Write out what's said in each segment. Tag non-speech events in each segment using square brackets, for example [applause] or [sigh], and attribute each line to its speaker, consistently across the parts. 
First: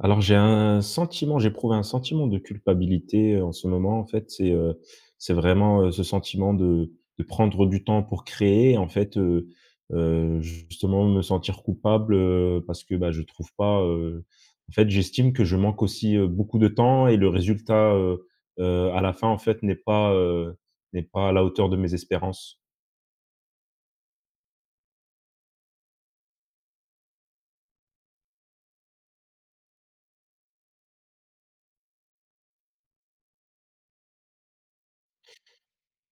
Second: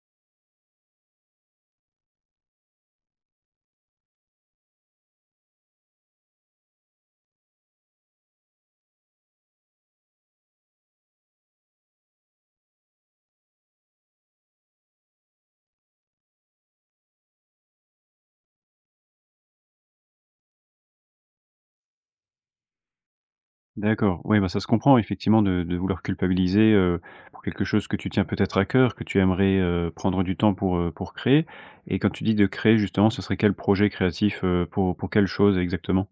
Speaker 1: Alors j'ai un sentiment j'éprouve un sentiment de culpabilité, heu, en ce moment. En fait, c'est, heu, c'est vraiment, heu, ce sentiment de de prendre du temps pour créer. En fait, heu heu, justement, me sentir coupable, heu, parce que, bah, je trouve pas, heu en fait, j'estime que je manque aussi, heu, beaucoup de temps et le résultat, heu heu, à la fin, en fait, n'est pas, heu, n'est pas à la hauteur de mes espérances.
Speaker 2: D'accord, ouais, bah, ça se comprend, effectivement, de de vouloir culpabiliser, heu, pour quelque chose que tu tiens peut-être à cœur, que tu aimerais, heu, prendre du temps pour, heu, pour créer. Et, quand tu dis de créer, justement, ce serait quel projet créatif? Heu, pour pour quelle chose exactement?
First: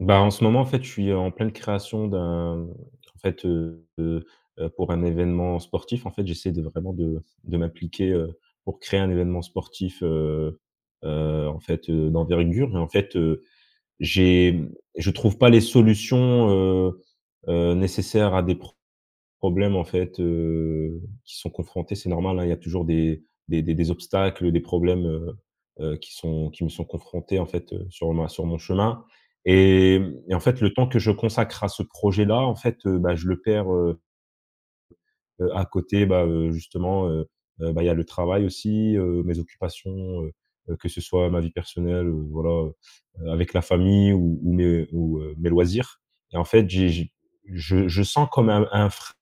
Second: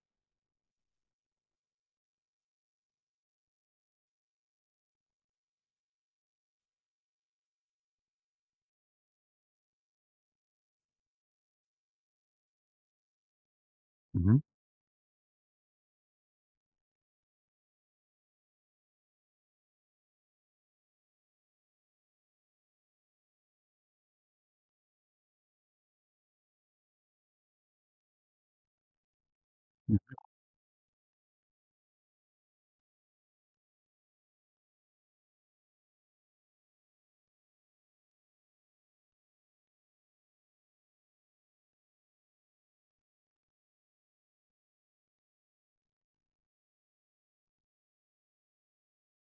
Speaker 1: Bah, en ce moment, en fait, je suis, heu, en pleine création d'un en fait, heu, de, heu, pour un événement sportif. En fait, j'essaie de vraiment de de m'appliquer, heu, pour créer un événement sportif, heu heu, en fait, heu, d'envergure. Mais, en fait, heu,
Speaker 2: Mmh mh.
Speaker 1: j'ai je trouve pas les solutions, heu heu, nécessaires à des pr problèmes, en fait, heu, qui sont confrontés, c'est normal, hein. Il y a toujours des des des des obstacles, heu, des problèmes, heu heu, qui sont qui me sont confrontés, en fait, heu, sur ma sur mon chemin.
Speaker 2: Mmh
Speaker 1: Et mmh
Speaker 2: mh.
Speaker 1: et en fait, le temps que je consacre à ce projet là, en fait, heu, bah, je le perds, heu heu, à côté, bah, heu, justement, heu heu, bah, il y a le travail aussi, heu, mes occupations, heu heu, que ce soit ma vie personnelle, heu, voilà, heu heu, avec la famille ou ou mes, ou, heu, mes loisirs. Et, en fait, j'ai j'ai je je sens comme un un frein,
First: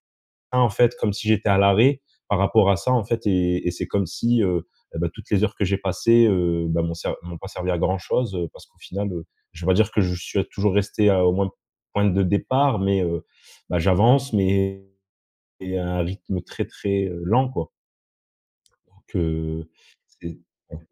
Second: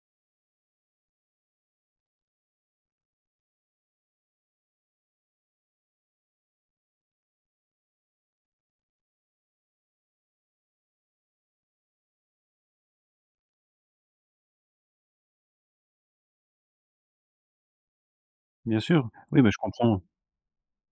Speaker 1: en fait, comme si j'étais à l'arrêt, par rapport à ça, en fait et et c'est comme si, heu et bah, toutes les heures que j'ai passées, heu, bah, m'ont ser m'ont pas servi à grand chose. Heu, parce qu'au final, heu, je vais pas dire que je suis toujours resté à au moins point de départ, mais, heu, bah, j'avance, mais mais à un rythme, heu, très, très, heu, lent, quoi
Speaker 2: Bien sûr,
Speaker 1: donc,
Speaker 2: oui, bah, je
Speaker 1: heu.
Speaker 2: comprends.
Speaker 1: C'est [unintelligible]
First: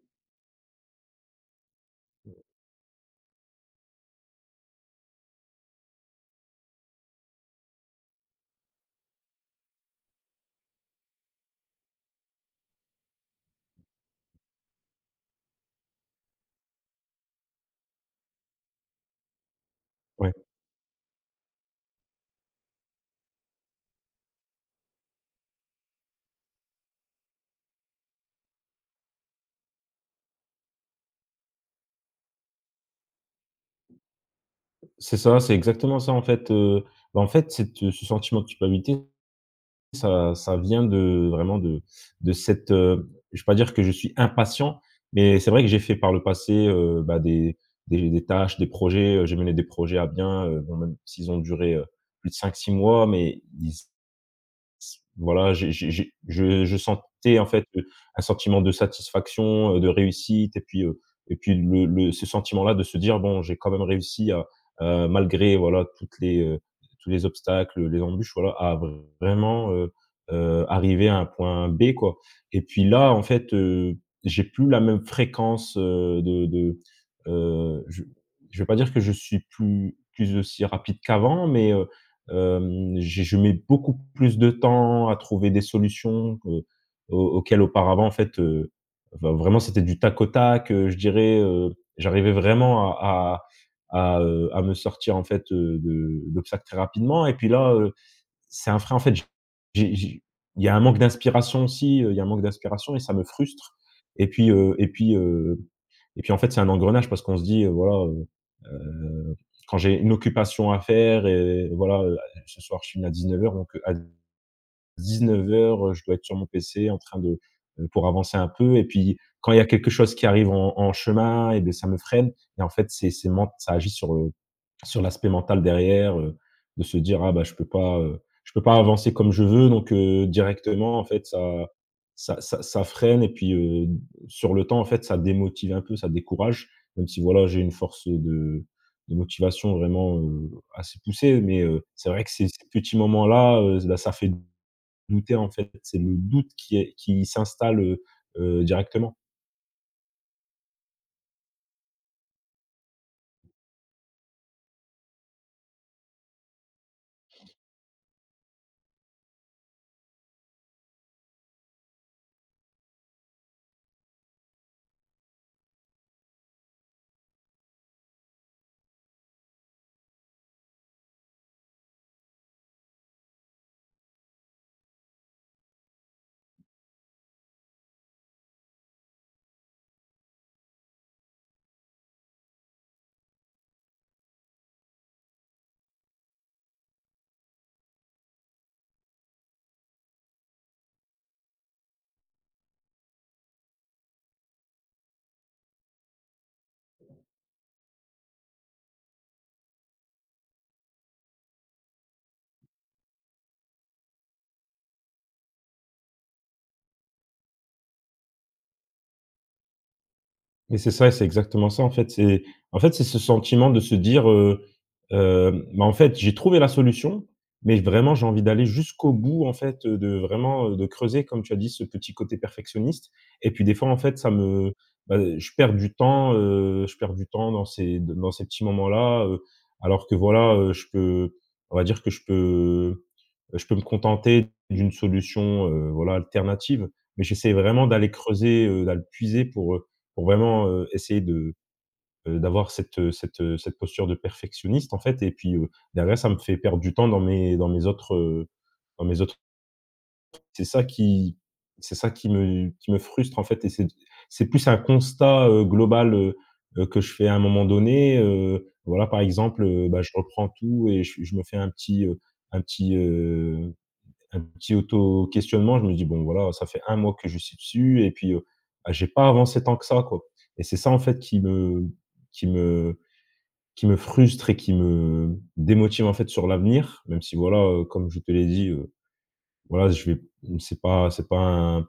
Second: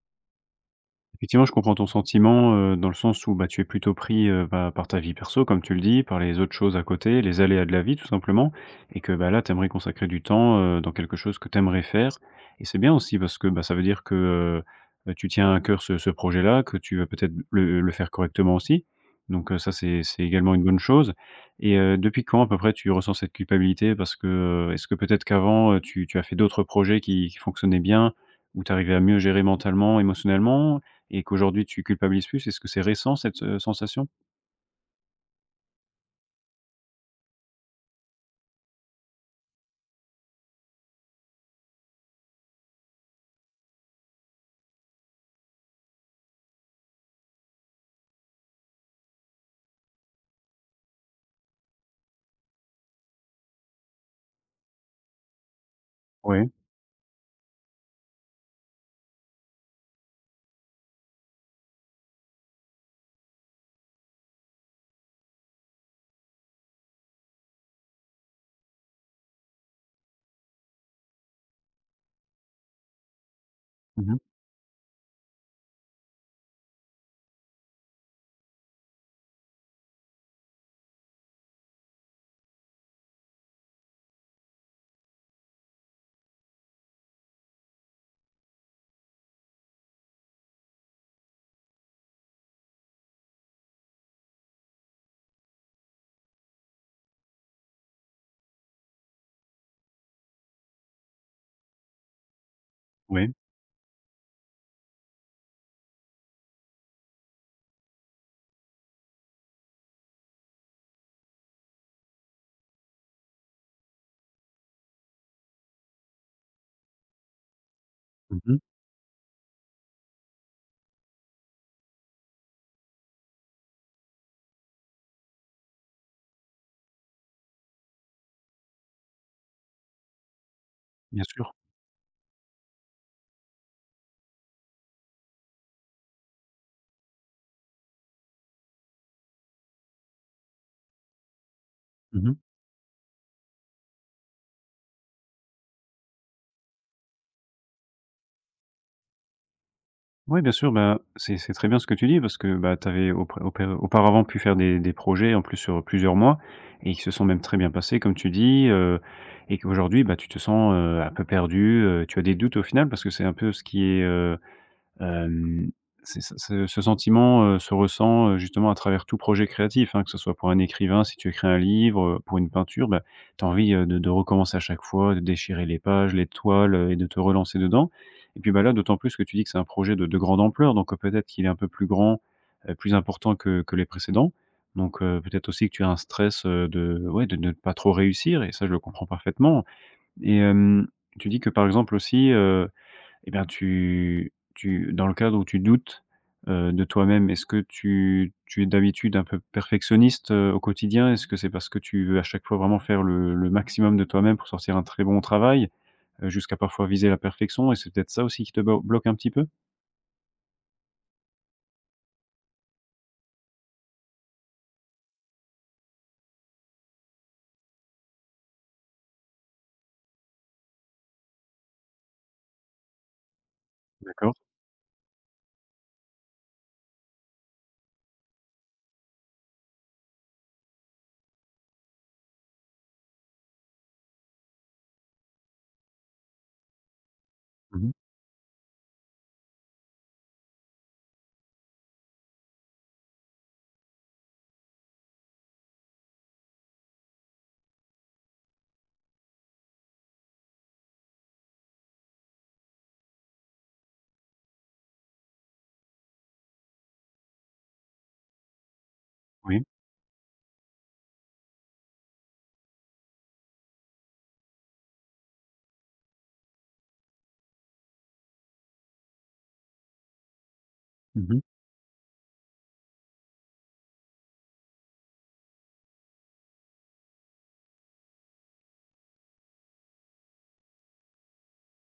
Speaker 2: Effectivement, je comprends ton
Speaker 1: Mmh.
Speaker 2: sentiment, heu, dans le sens où, bah, tu es plutôt pris, heu, bah, par ta vie perso, comme tu le dis, par les autres choses à côté, les aléas de la vie, tout simplement. Et que, bah, là, tu aimerais consacrer du temps, heu, dans quelque chose que tu aimerais faire. Et c'est bien aussi, parce que, bah, ça veut dire que, heu, bah, que, tu tiens à cœur ce ce projet là, que tu veux peut-être le le faire correctement, aussi. Donc, heu, ça, c'est c'est
Speaker 1: Ouais.
Speaker 2: également une bonne chose. Et heu, depuis quand, à peu près, tu ressens cette culpabilité? Parce que, heu, est-ce que, peut-être, qu'avant, heu, tu tu as fait d'autres projets qui qui fonctionnaient bien, où tu arrivais à mieux gérer mentalement, émotionnellement, et qu'aujourd'hui, tu culpabilises plus? Est-ce que c'est récent, cette, heu, sensation?
Speaker 1: C'est ça, c'est exactement ça. En fait, heu, bah, en fait, cette, heu ce sentiment de culpabilité, ça ça vient de vraiment de de cette, heu je vais pas dire que je suis impatient, mais c'est vrai que j'ai fait par le passé, heu, bah, des des des tâches, des projets. Heu, j'ai mené des projets à bien, heu bon, même s'ils ont duré, heu, plus de 5-6 mois, mais ils s voilà, j'ai j'ai j'ai
Speaker 2: Ouais.
Speaker 1: je je sentais, en fait, un sentiment de satisfaction, heu, de réussite. Et puis, heu et puis le le ce sentiment là de se dire: «Bon, j'ai quand même réussi à, heu, malgré, voilà, toutes les heu, tous les obstacles, heu, les embûches, voilà, à vraiment, heu heu, arriver à un point B, quoi» et puis, là, en fait, heu,
Speaker 2: Mmh mh.
Speaker 1: j'ai plus la même fréquence, heu, de de, heu, je je vais pas dire que je suis plus plus aussi rapide qu'avant. Mais, heu, hem, j'ai je mets beaucoup plus de temps à trouver des solutions que heu, aux auxquelles, auparavant, en fait, heu enfin vraiment, c'était du tac au tac. Heu, je dirais, heu j'arrivais vraiment à à à, heu, à me sortir, en fait, heu, de de l'obstacle très rapidement et puis, là, heu, c'est un frein, en fait. J'ai j'ai j'ai il y a un manque d'inspiration aussi, heu, il y a un manque d'inspiration et ça me
Speaker 2: Ouais.
Speaker 1: frustre. Et puis, heu et puis, heu et puis, en fait, c'est un engrenage parce qu'on se dit, heu, voilà, heu heu, quand j'ai une occupation à faire et voilà, heu, ce soir, je finis à 19:00, donc, heu, à 19:00, heu, je dois être sur mon PC, en train de heu, pour avancer
Speaker 2: Mmh
Speaker 1: un
Speaker 2: mh.
Speaker 1: peu. Et puis, quand il y a quelque chose qui arrive en en chemin et bah, ça me freine et en fait, c'est c'est ment ça agit sur, heu, sur l'aspect mental, derrière, heu, de se dire: «Ah bah, je peux pas, heu, je peux pas avancer comme je veux», donc, heu, directement, en
Speaker 2: Bien
Speaker 1: fait,
Speaker 2: sûr.
Speaker 1: ça ça ça ça freine. Et puis, heu, sur le temps, en fait, ça démotive un peu, ça décourage. Même si, voilà, j'ai une force, heu, de de motivation, vraiment, heu, assez poussée, mais, heu, c'est vrai
Speaker 2: Mmh
Speaker 1: que
Speaker 2: mh.
Speaker 1: ces ces petits moments là, heu, bah, ça fait douter, en fait, c'est le doute qui est qui s'installe, heu heu, directement.
Speaker 2: Oui, bien sûr, bah, c'est c’est très bien, ce que tu dis, parce que, bah, tu avais aupr aup auparavant pu faire des des projets, en plus, sur plusieurs mois et qui se sont même très bien passés, comme tu dis, heu. Et qu'aujourd'hui, bah, tu te sens, heu, un peu perdu, heu. Tu as des doutes, au final, parce que c'est un peu ce qui est, heu, hem, c'est ce ce ce sentiment, heu, se ressent, justement, à travers tout projet créatif, hein, que ce soit pour un écrivain, si tu écris un livre, heu, pour une peinture, bah, tu as envie, heu, de de recommencer à chaque fois, de déchirer les pages, les toiles, heu et de te relancer dedans. Et puis, bah, là, d'autant plus que tu dis que c'est un projet de de grande ampleur. Donc, heu, peut-être qu'il est un peu plus grand, heu, plus important que que les précédents. Donc, heu, peut-être aussi que tu as un stress, heu, de ouais, de ne pas trop réussir et ça, je le comprends parfaitement et hem, tu dis que par exemple, aussi, heu, et bien, tu tu, dans le cadre où tu doutes, heu, de toi-même, est-ce que tu tu es, d'habitude, un peu perfectionniste, heu, au quotidien? Est-ce que c'est parce que tu veux, à chaque fois, vraiment faire le le maximum de toi-même pour sortir un très bon travail, heu, jusqu'à, parfois, viser la perfection, et c'est peut-être ça, aussi, qui te blo bloque un petit peu?
Speaker 1: Mais, c'est ça et c'est exactement ça, en fait, c'est en fait, c'est ce sentiment de se dire: «Heu hem, mais, en fait, j'ai trouvé la solution, mais, vraiment, j'ai envie d'aller jusqu'au bout», en fait, heu, de, vraiment, heu, de creuser,- comme tu as dit- ce petit côté perfectionniste. Et puis, des fois, en fait, ça
Speaker 2: D’accord.
Speaker 1: me bah, je perds du temps, heu, je perds du temps dans ces d dans ces petits moments là, heu, alors que, voilà, heu, je peux on va dire, que je peux, heu, je peux me contenter d'une solution, heu, voilà, alternative. Mais, j'essaie
Speaker 2: Mmh
Speaker 1: vraiment
Speaker 2: mh.
Speaker 1: d'aller creuser, heu, d’aller puiser pour, heu, pour vraiment, heu, essayer de, heu, d'avoir cette, heu cette, heu, cette posture de perfectionniste, en fait et puis, heu, derrière ça me fait perdre du temps dans mes dans mes autres, heu, dans mes autres C'est ça qui c’est ça qui me qui me frustre, en fait, et c'est p c’est plus un constat, heu, global, heu heu, que je fais à un moment donné. Heu, voilà, par
Speaker 2: Oui.
Speaker 1: exemple, heu, bah, je reprends tout et je je me fais un petit, heu, un petit, heu, un petit auto questionnement. Je me dis: «Bon, voilà, ça fait un mois que je suis dessus et puis, heu, bah, j'ai pas avancé tant que ça, quoi» et c'est ça, en fait,
Speaker 2: Mmh mh.
Speaker 1: qui me qui me qui me frustre et qui me démotive en fait, sur l'avenir. Même si, voilà, heu, comme je te l'ai dit, heu, voilà, je vais c’est pas c’est pas un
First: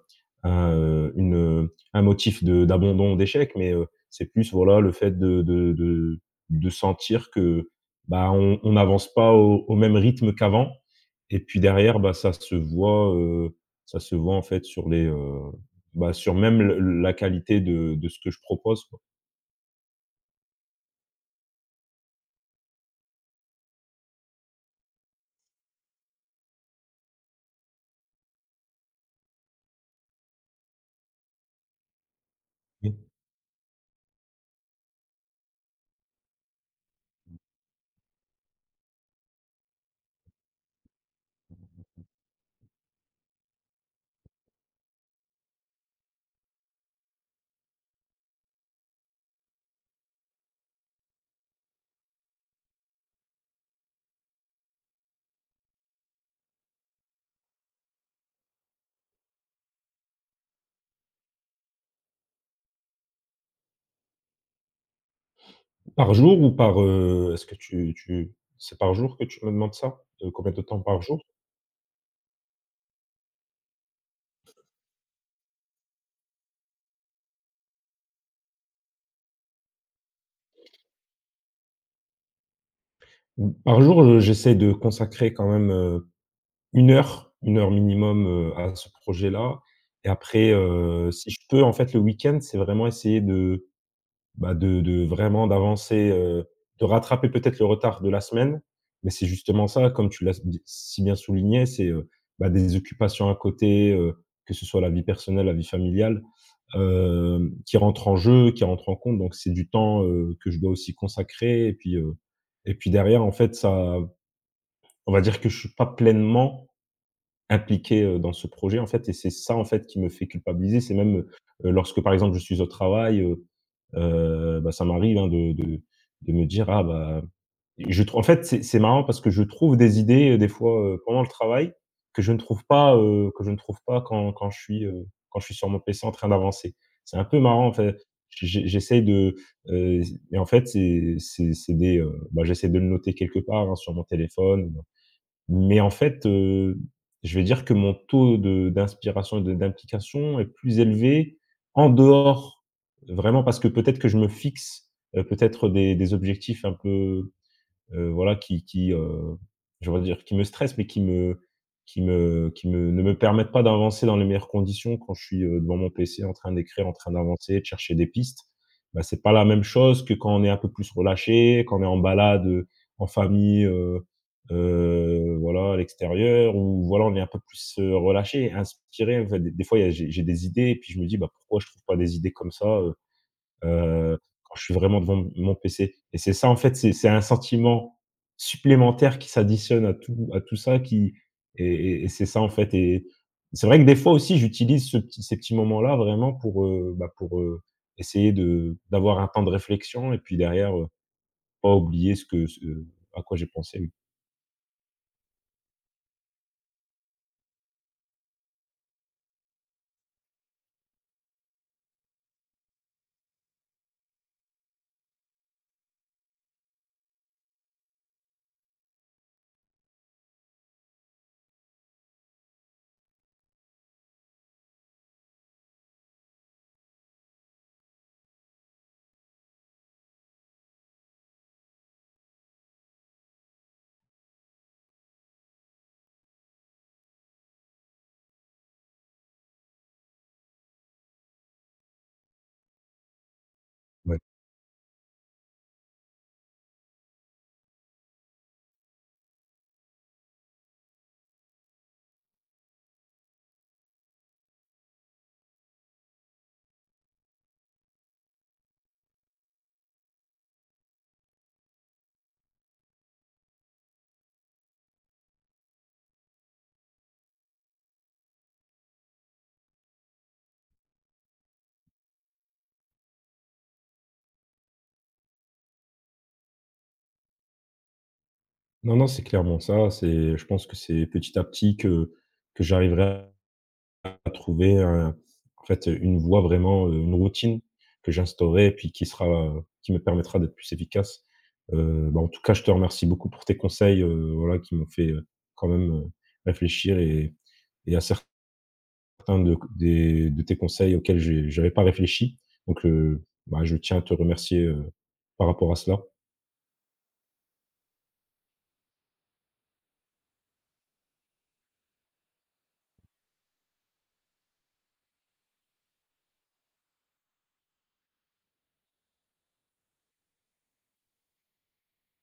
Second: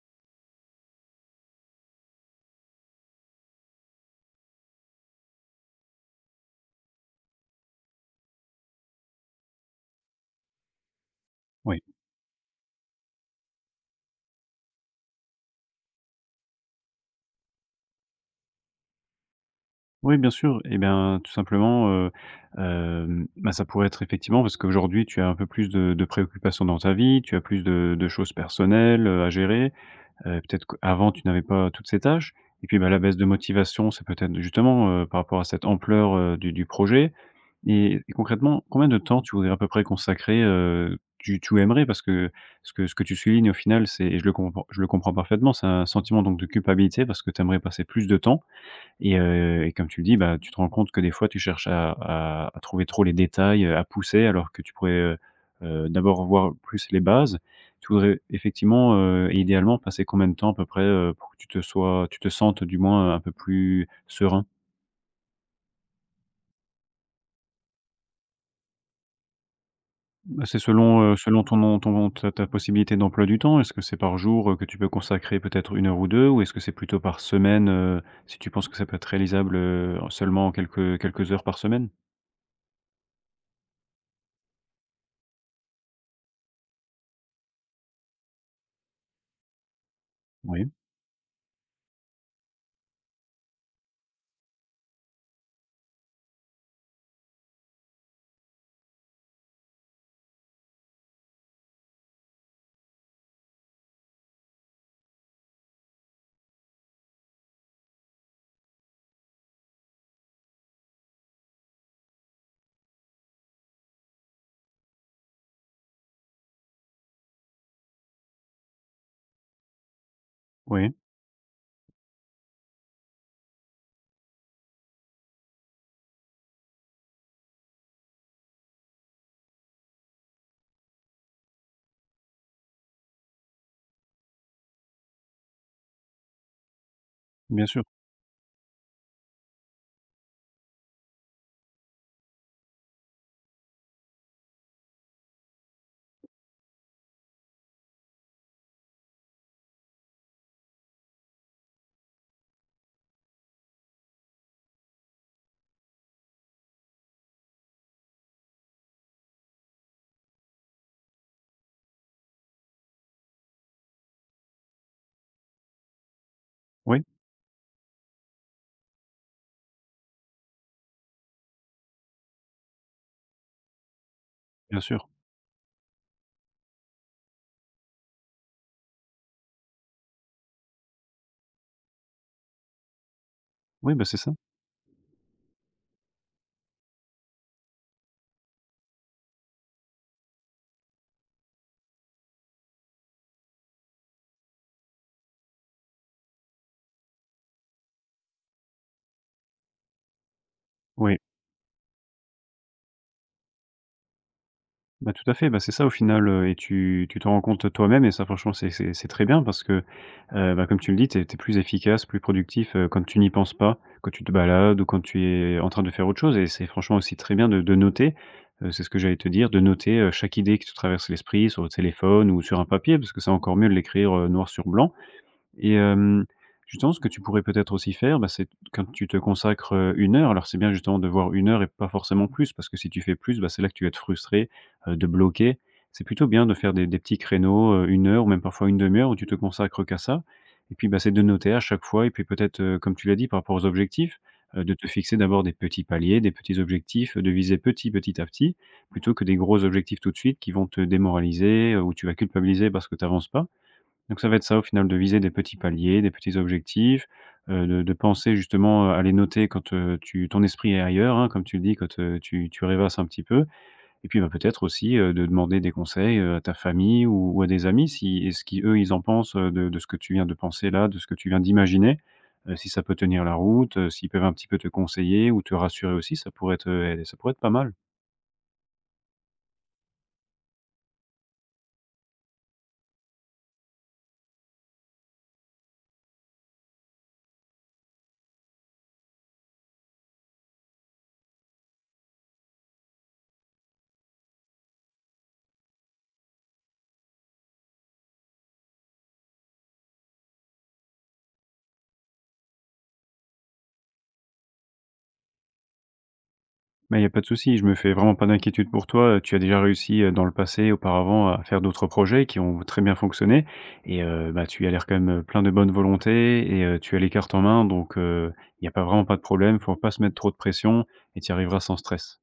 Speaker 1: un, heu, une, heu, un motif de d'abandon ou d'échecs. Mais, heu, c'est plus, voilà, le fait de de de de sentir que, bah, on on avance pas au au même rythme qu'avant et puis,
Speaker 2: Oui.
Speaker 1: derrière, bah, ça se voit, heu, ça se voit, en fait, sur les heu, bah, sur, même, le la qualité de de ce que je propose, quoi.
Speaker 2: Oui bien sûr et ben tout simplement heu, hem, ben ça pourrait être effectivement, parce qu'aujourd'hui tu as un peu plus de de préoccupations dans ta vie, tu as plus de de choses personnelles, heu à gérer. Heu, peut-être qu'avant tu n'avais pas toutes ces tâches. Et puis, bah la
Speaker 1: Mmh.
Speaker 2: baisse de motivation, c'est peut-être justement heu, par rapport à cette ampleur heu, du du projet.
Speaker 1: Mmh.
Speaker 2: Et et concrètement, combien de temps tu voudrais à peu près consacrer heu, tu tu aimerais? Parce que, ce que ce que tu soulignes au final, c'est je le compr je le comprends parfaitement. C'est un sentiment donc de culpabilité, parce que tu aimerais passer plus de temps. Et heu et comme tu le dis, bah tu te rends compte que, des fois, tu cherches à à à trouver trop les détails, heu, à pousser alors que tu pourrais, heu heu, d'abord voir plus les bases. Tu voudrais effectivement, heu, idéalement, passer combien de temps à peu près, heu, pour que tu te sois tu te sentes, heu, du moins heu, un peu plus serein?
Speaker 1: Par jour ou par, heu, est-ce que tu tu c'est par jour que tu me demandes ça? De
Speaker 2: Ben
Speaker 1: combien
Speaker 2: c'est
Speaker 1: de temps
Speaker 2: selon,
Speaker 1: par
Speaker 2: heu,
Speaker 1: jour?
Speaker 2: selon ton on ton on ta possibilité d'emploi du temps, est-ce que c'est par jour, heu, que tu peux consacrer peut-être 1 heure ou 2, ou est-ce que c'est plutôt par semaine, heu, si tu penses que ça peut être réalisable, heu, en seulement quelques quelques heures par semaine?
Speaker 1: Mmh par jour, je j'essaie de consacrer quand même, heu, 1 heure, 1 heure minimum, heu, à ce projet là. Et après,
Speaker 2: Moui.
Speaker 1: heu, si je peux, en fait le week-end, c'est vraiment essayer de, bah de de vraiment d'avancer, heu, de rattraper, peut-être, le retard de la semaine. Mais c'est justement ça, comme tu l'as s d si bien souligné. C'est, heu, bah des occupations à côté, heu, que ce soit la vie personnelle, la vie familiale, hem, qui rentrent en jeu, qui rentrent en compte. Donc c'est du temps, heu, que je dois aussi consacrer. Et puis, heu, et puis derrière en fait ça on va dire que je suis pas pleinement impliqué, heu, dans ce projet en fait, et c'est ça, en fait, qui me fait culpabiliser.
Speaker 2: Oui.
Speaker 1: C'est même, heu heu, lorsque, par exemple, je suis au travail, heu heu, bah ça m'arrive, hein, de de de me dire, ah bah je tr en fait, c'est c'est marrant parce que je trouve des idées, heu, des fois, heu, pendant le travail, que je ne trouve pas, heu, que je ne trouve pas quand quand je suis, heu, quand je suis sur mon PC en train d'avancer. C'est un peu
Speaker 2: Bien
Speaker 1: marrant, en
Speaker 2: sûr.
Speaker 1: fait, j'e j'e j'essaye de, heu, c et en fait, c'est c'est c'est des, heu, bah j'essaie de le noter quelque part, hein sur mon téléphone. Mais en fait, heu, je vais dire que mon taux de d'inspiration et de d'implication est plus élevé en dehors de vraiment parce que, peut-être, que je me fixe heu, peut-être, heu, des des objectifs un peu, heu voilà qui qui heu, je voudrais dire, qui me stressent mais qui me qui me qui me ne me permettent pas d'avancer dans les meilleures conditions quand je suis, heu, devant mon PC, en train d'écrire, en
Speaker 2: Oui.
Speaker 1: train d'avancer et de chercher des pistes. Bah c'est pas la même chose que quand on est un peu plus relâché, quand on est en balade, heu, en famille, heu
Speaker 2: Bien sûr.
Speaker 1: heu, voilà à l'extérieur ou voilà, on est un peu plus, heu, relâché, inspiré, en fait. D des fois, il y a j'ai j'ai des idées et puis je me dis: «Bah pourquoi je trouve pas des idées comme ça, heu
Speaker 2: Oui, bah c'est
Speaker 1: heu,
Speaker 2: ça.
Speaker 1: quand je suis vraiment devant devant m mon PC» et c'est ça en fait, c'est c'est un sentiment supplémentaire qui s'additionne à tout à tout ça qui et et c'est ça en fait. Et c'est vrai que des fois aussi, j'utilise ce petit ces petits moments là, vraiment pour, heu, bah, pour, heu, essayer de d'avoir un temps de réflexion et puis derrière, heu,
Speaker 2: Oui.
Speaker 1: pas oublier ce que, ce, heu à quoi j'ai pensé oui.
Speaker 2: Bah, tout à fait, bah, c'est ça, au final, heu. Et tu tu te rends compte, toi-même, et ça, franchement, c'est, c'est, c'est très bien parce que, heu, ben, comme tu le dis, tu es tu es plus efficace, plus productif, heu, quand tu n'y penses pas, quand tu te balades ou quand tu es, en train, de faire autre chose. Et c'est franchement aussi très bien de de noter, heu. C'est ce que j'allais te dire, de noter, heu, chaque idée qui te traverse l'esprit, sur le téléphone ou sur un papier, parce que c'est encore mieux de l'écrire, heu, noir sur blanc. Et hem, justement, ce que tu pourrais peut-être aussi faire, bah, c'est t quand tu te consacres, heu, une heure alors c'est bien, justement, de voir une heure et pas forcément plus, parce que, si tu fais plus, bah, c'est là que tu vas être frustré, heu, de bloquer. C'est plutôt bien de faire des des petits créneaux, heu, 1 heure ou même, parfois, 1/2 heure où tu te consacres qu'à ça. Et puis, bah, c'est de noter, à chaque fois. Et puis peut-être, heu, comme tu l'as dit, par rapport aux objectifs,
Speaker 1: Ouais.
Speaker 2: heu, de te fixer d'abord des petits paliers, des petits objectifs, de viser petit, petit à petit, plutôt que des gros objectifs, tout de suite, qui vont te démoraliser, heu, ou tu vas culpabiliser parce que tu avances pas. Donc, ça va être ça, au final, de viser des petits paliers, des petits objectifs, heu, de de penser, justement, heu, à les noter quand, heu, tu ton esprit est ailleurs, hein, comme tu le dis, quand, heu, tu tu rêvasses un petit peu. Et puis, bah, peut-être aussi, heu, de demander des conseils, heu, à ta famille ou ou à des amis, si et ce qu'eux, ils en pensent, heu, de de ce que tu viens de penser, là, de ce que tu viens d'imaginer, heu, si ça peut tenir la route, heu, s'ils peuvent un petit peu te conseiller ou te rassurer aussi, ça pourrait être, heu, et, ça pourrait être pas mal.
Speaker 1: Non, non. C'est clairement ça. C'est je pense que c'est petit à petit que que j'arriverai à trouver un en fait, heu, une voie, vraiment, heu une routine que j'instaurerai, puis qui sera, heu qui me permettra d'être plus efficace. Heu, bah, en tout cas, je te remercie beaucoup pour tes conseils, heu, voilà, qui m'ont fait, heu, quand même, heu, réfléchir et et à certains, de des de tes conseils auxquels j j'avais pas réfléchi. Donc, heu, bah, je tiens à te remercier, heu, par rapport à cela.
Speaker 2: Bah, il y a pas de souci, je me fais vraiment pas d'inquiétude pour toi, heu. Tu as déjà réussi, heu, dans le passé auparavant, à faire d'autres projets qui ont très bien fonctionné et heu, bah, tu as l'air, quand même, heu, plein de bonne volonté et heu, tu as les cartes en main, donc, heu. Il y a pas vraiment pas de problème, il faut pas se mettre trop de pression et tu y arriveras sans stress.